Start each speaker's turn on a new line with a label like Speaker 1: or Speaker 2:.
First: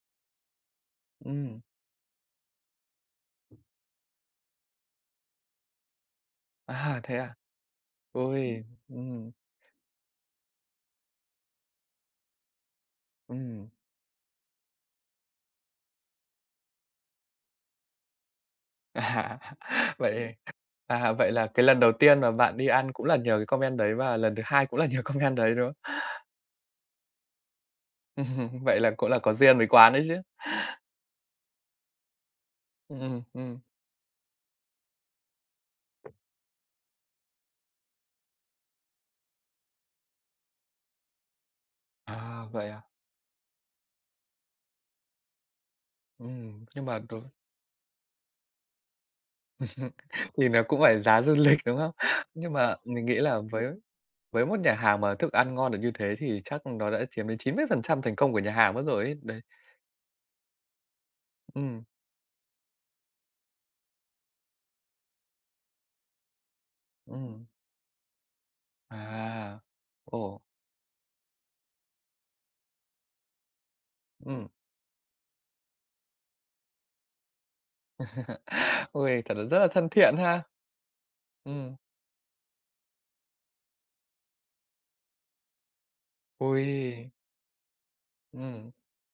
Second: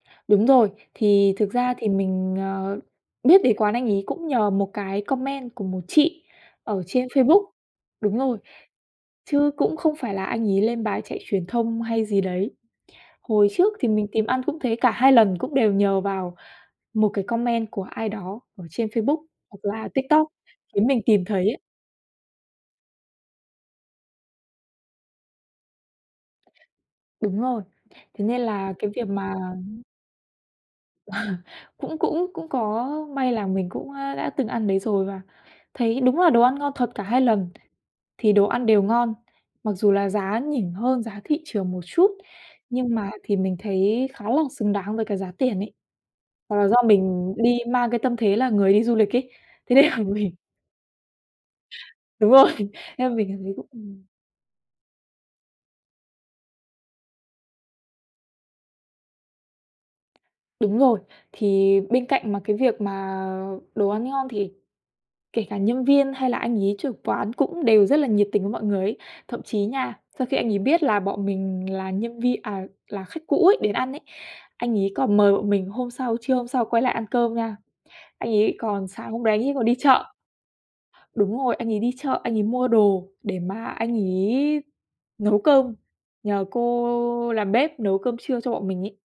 Speaker 1: Đúng rồi, thì thực
Speaker 2: Ừm.
Speaker 1: ra thì mình, ờ, biết đến quán anh ấy cũng nhờ một cái comment của một chị ở
Speaker 2: À,
Speaker 1: trên
Speaker 2: thế à?
Speaker 1: Facebook. Đúng rồi,
Speaker 2: Ôi, ừm.
Speaker 1: chứ cũng không phải là anh ấy lên bài chạy truyền thông hay gì đấy. Hồi
Speaker 2: Ừm.
Speaker 1: trước thì mình tìm ăn cũng thế, cả hai lần cũng đều nhờ vào một cái comment của ai đó ở trên
Speaker 2: À!
Speaker 1: Facebook hoặc là TikTok
Speaker 2: Vậy,
Speaker 1: khiến
Speaker 2: à,
Speaker 1: mình
Speaker 2: à,
Speaker 1: tìm
Speaker 2: vậy
Speaker 1: thấy
Speaker 2: là
Speaker 1: ấy.
Speaker 2: cái lần đầu tiên mà bạn đi ăn cũng là nhờ cái comment đấy và lần thứ hai cũng là nhờ comment đấy, đúng không?
Speaker 1: Đúng rồi, thế nên
Speaker 2: Ừm,
Speaker 1: là
Speaker 2: vậy
Speaker 1: cái
Speaker 2: là
Speaker 1: việc
Speaker 2: cũng là
Speaker 1: mà
Speaker 2: có duyên với quán đấy chứ.
Speaker 1: Cũng cũng cũng có
Speaker 2: Ừm, ừm,
Speaker 1: may là
Speaker 2: ừm.
Speaker 1: mình cũng đã từng ăn đấy rồi và thấy đúng là đồ ăn ngon thật cả hai lần thì đồ ăn đều ngon, mặc dù là giá nhỉnh hơn giá thị trường một chút
Speaker 2: À! Vậy à?
Speaker 1: nhưng mà thì mình thấy khá là xứng đáng với cái giá tiền ấy. Hoặc
Speaker 2: Ừm,
Speaker 1: là do
Speaker 2: nhưng mà đối
Speaker 1: mình đi mang cái tâm thế là người đi du lịch ấy, thế nên là mình
Speaker 2: Thì nó cũng phải giá du lịch, đúng không?
Speaker 1: Đúng rồi,
Speaker 2: Nhưng mà mình
Speaker 1: nên
Speaker 2: nghĩ
Speaker 1: mình
Speaker 2: là
Speaker 1: thấy
Speaker 2: với
Speaker 1: cũng ừm.
Speaker 2: với một nhà hàng mà thức ăn ngon được như thế thì chắc nó đã chiếm đến 90% thành công của nhà hàng mất rồi ấy, đấy.
Speaker 1: Đúng rồi, thì
Speaker 2: Ừm.
Speaker 1: bên cạnh mà cái việc mà đồ ăn ngon thì kể cả nhân viên hay là anh ấy trưởng quán
Speaker 2: Ừm.
Speaker 1: cũng đều rất là nhiệt tình với mọi người ấy. Thậm chí
Speaker 2: À!
Speaker 1: nha, sau khi
Speaker 2: Ồ!
Speaker 1: anh ấy biết là bọn mình là nhân vi à, là khách cũ ấy đến ăn ấy,
Speaker 2: Ừm.
Speaker 1: anh ấy còn mời bọn mình hôm sau, trưa hôm sau quay lại ăn cơm nha. Anh ấy còn sáng
Speaker 2: Ôi!
Speaker 1: hôm đấy
Speaker 2: Thật là
Speaker 1: anh ấy
Speaker 2: rất
Speaker 1: còn
Speaker 2: là
Speaker 1: đi
Speaker 2: thân
Speaker 1: chợ.
Speaker 2: thiện ha!
Speaker 1: Đúng rồi, anh
Speaker 2: Ừm.
Speaker 1: ấy đi chợ, anh ấy mua đồ để mà anh ấy nấu cơm nhờ
Speaker 2: Ôi!
Speaker 1: cô làm bếp nấu cơm trưa cho bọn
Speaker 2: Ừm.
Speaker 1: mình ấy.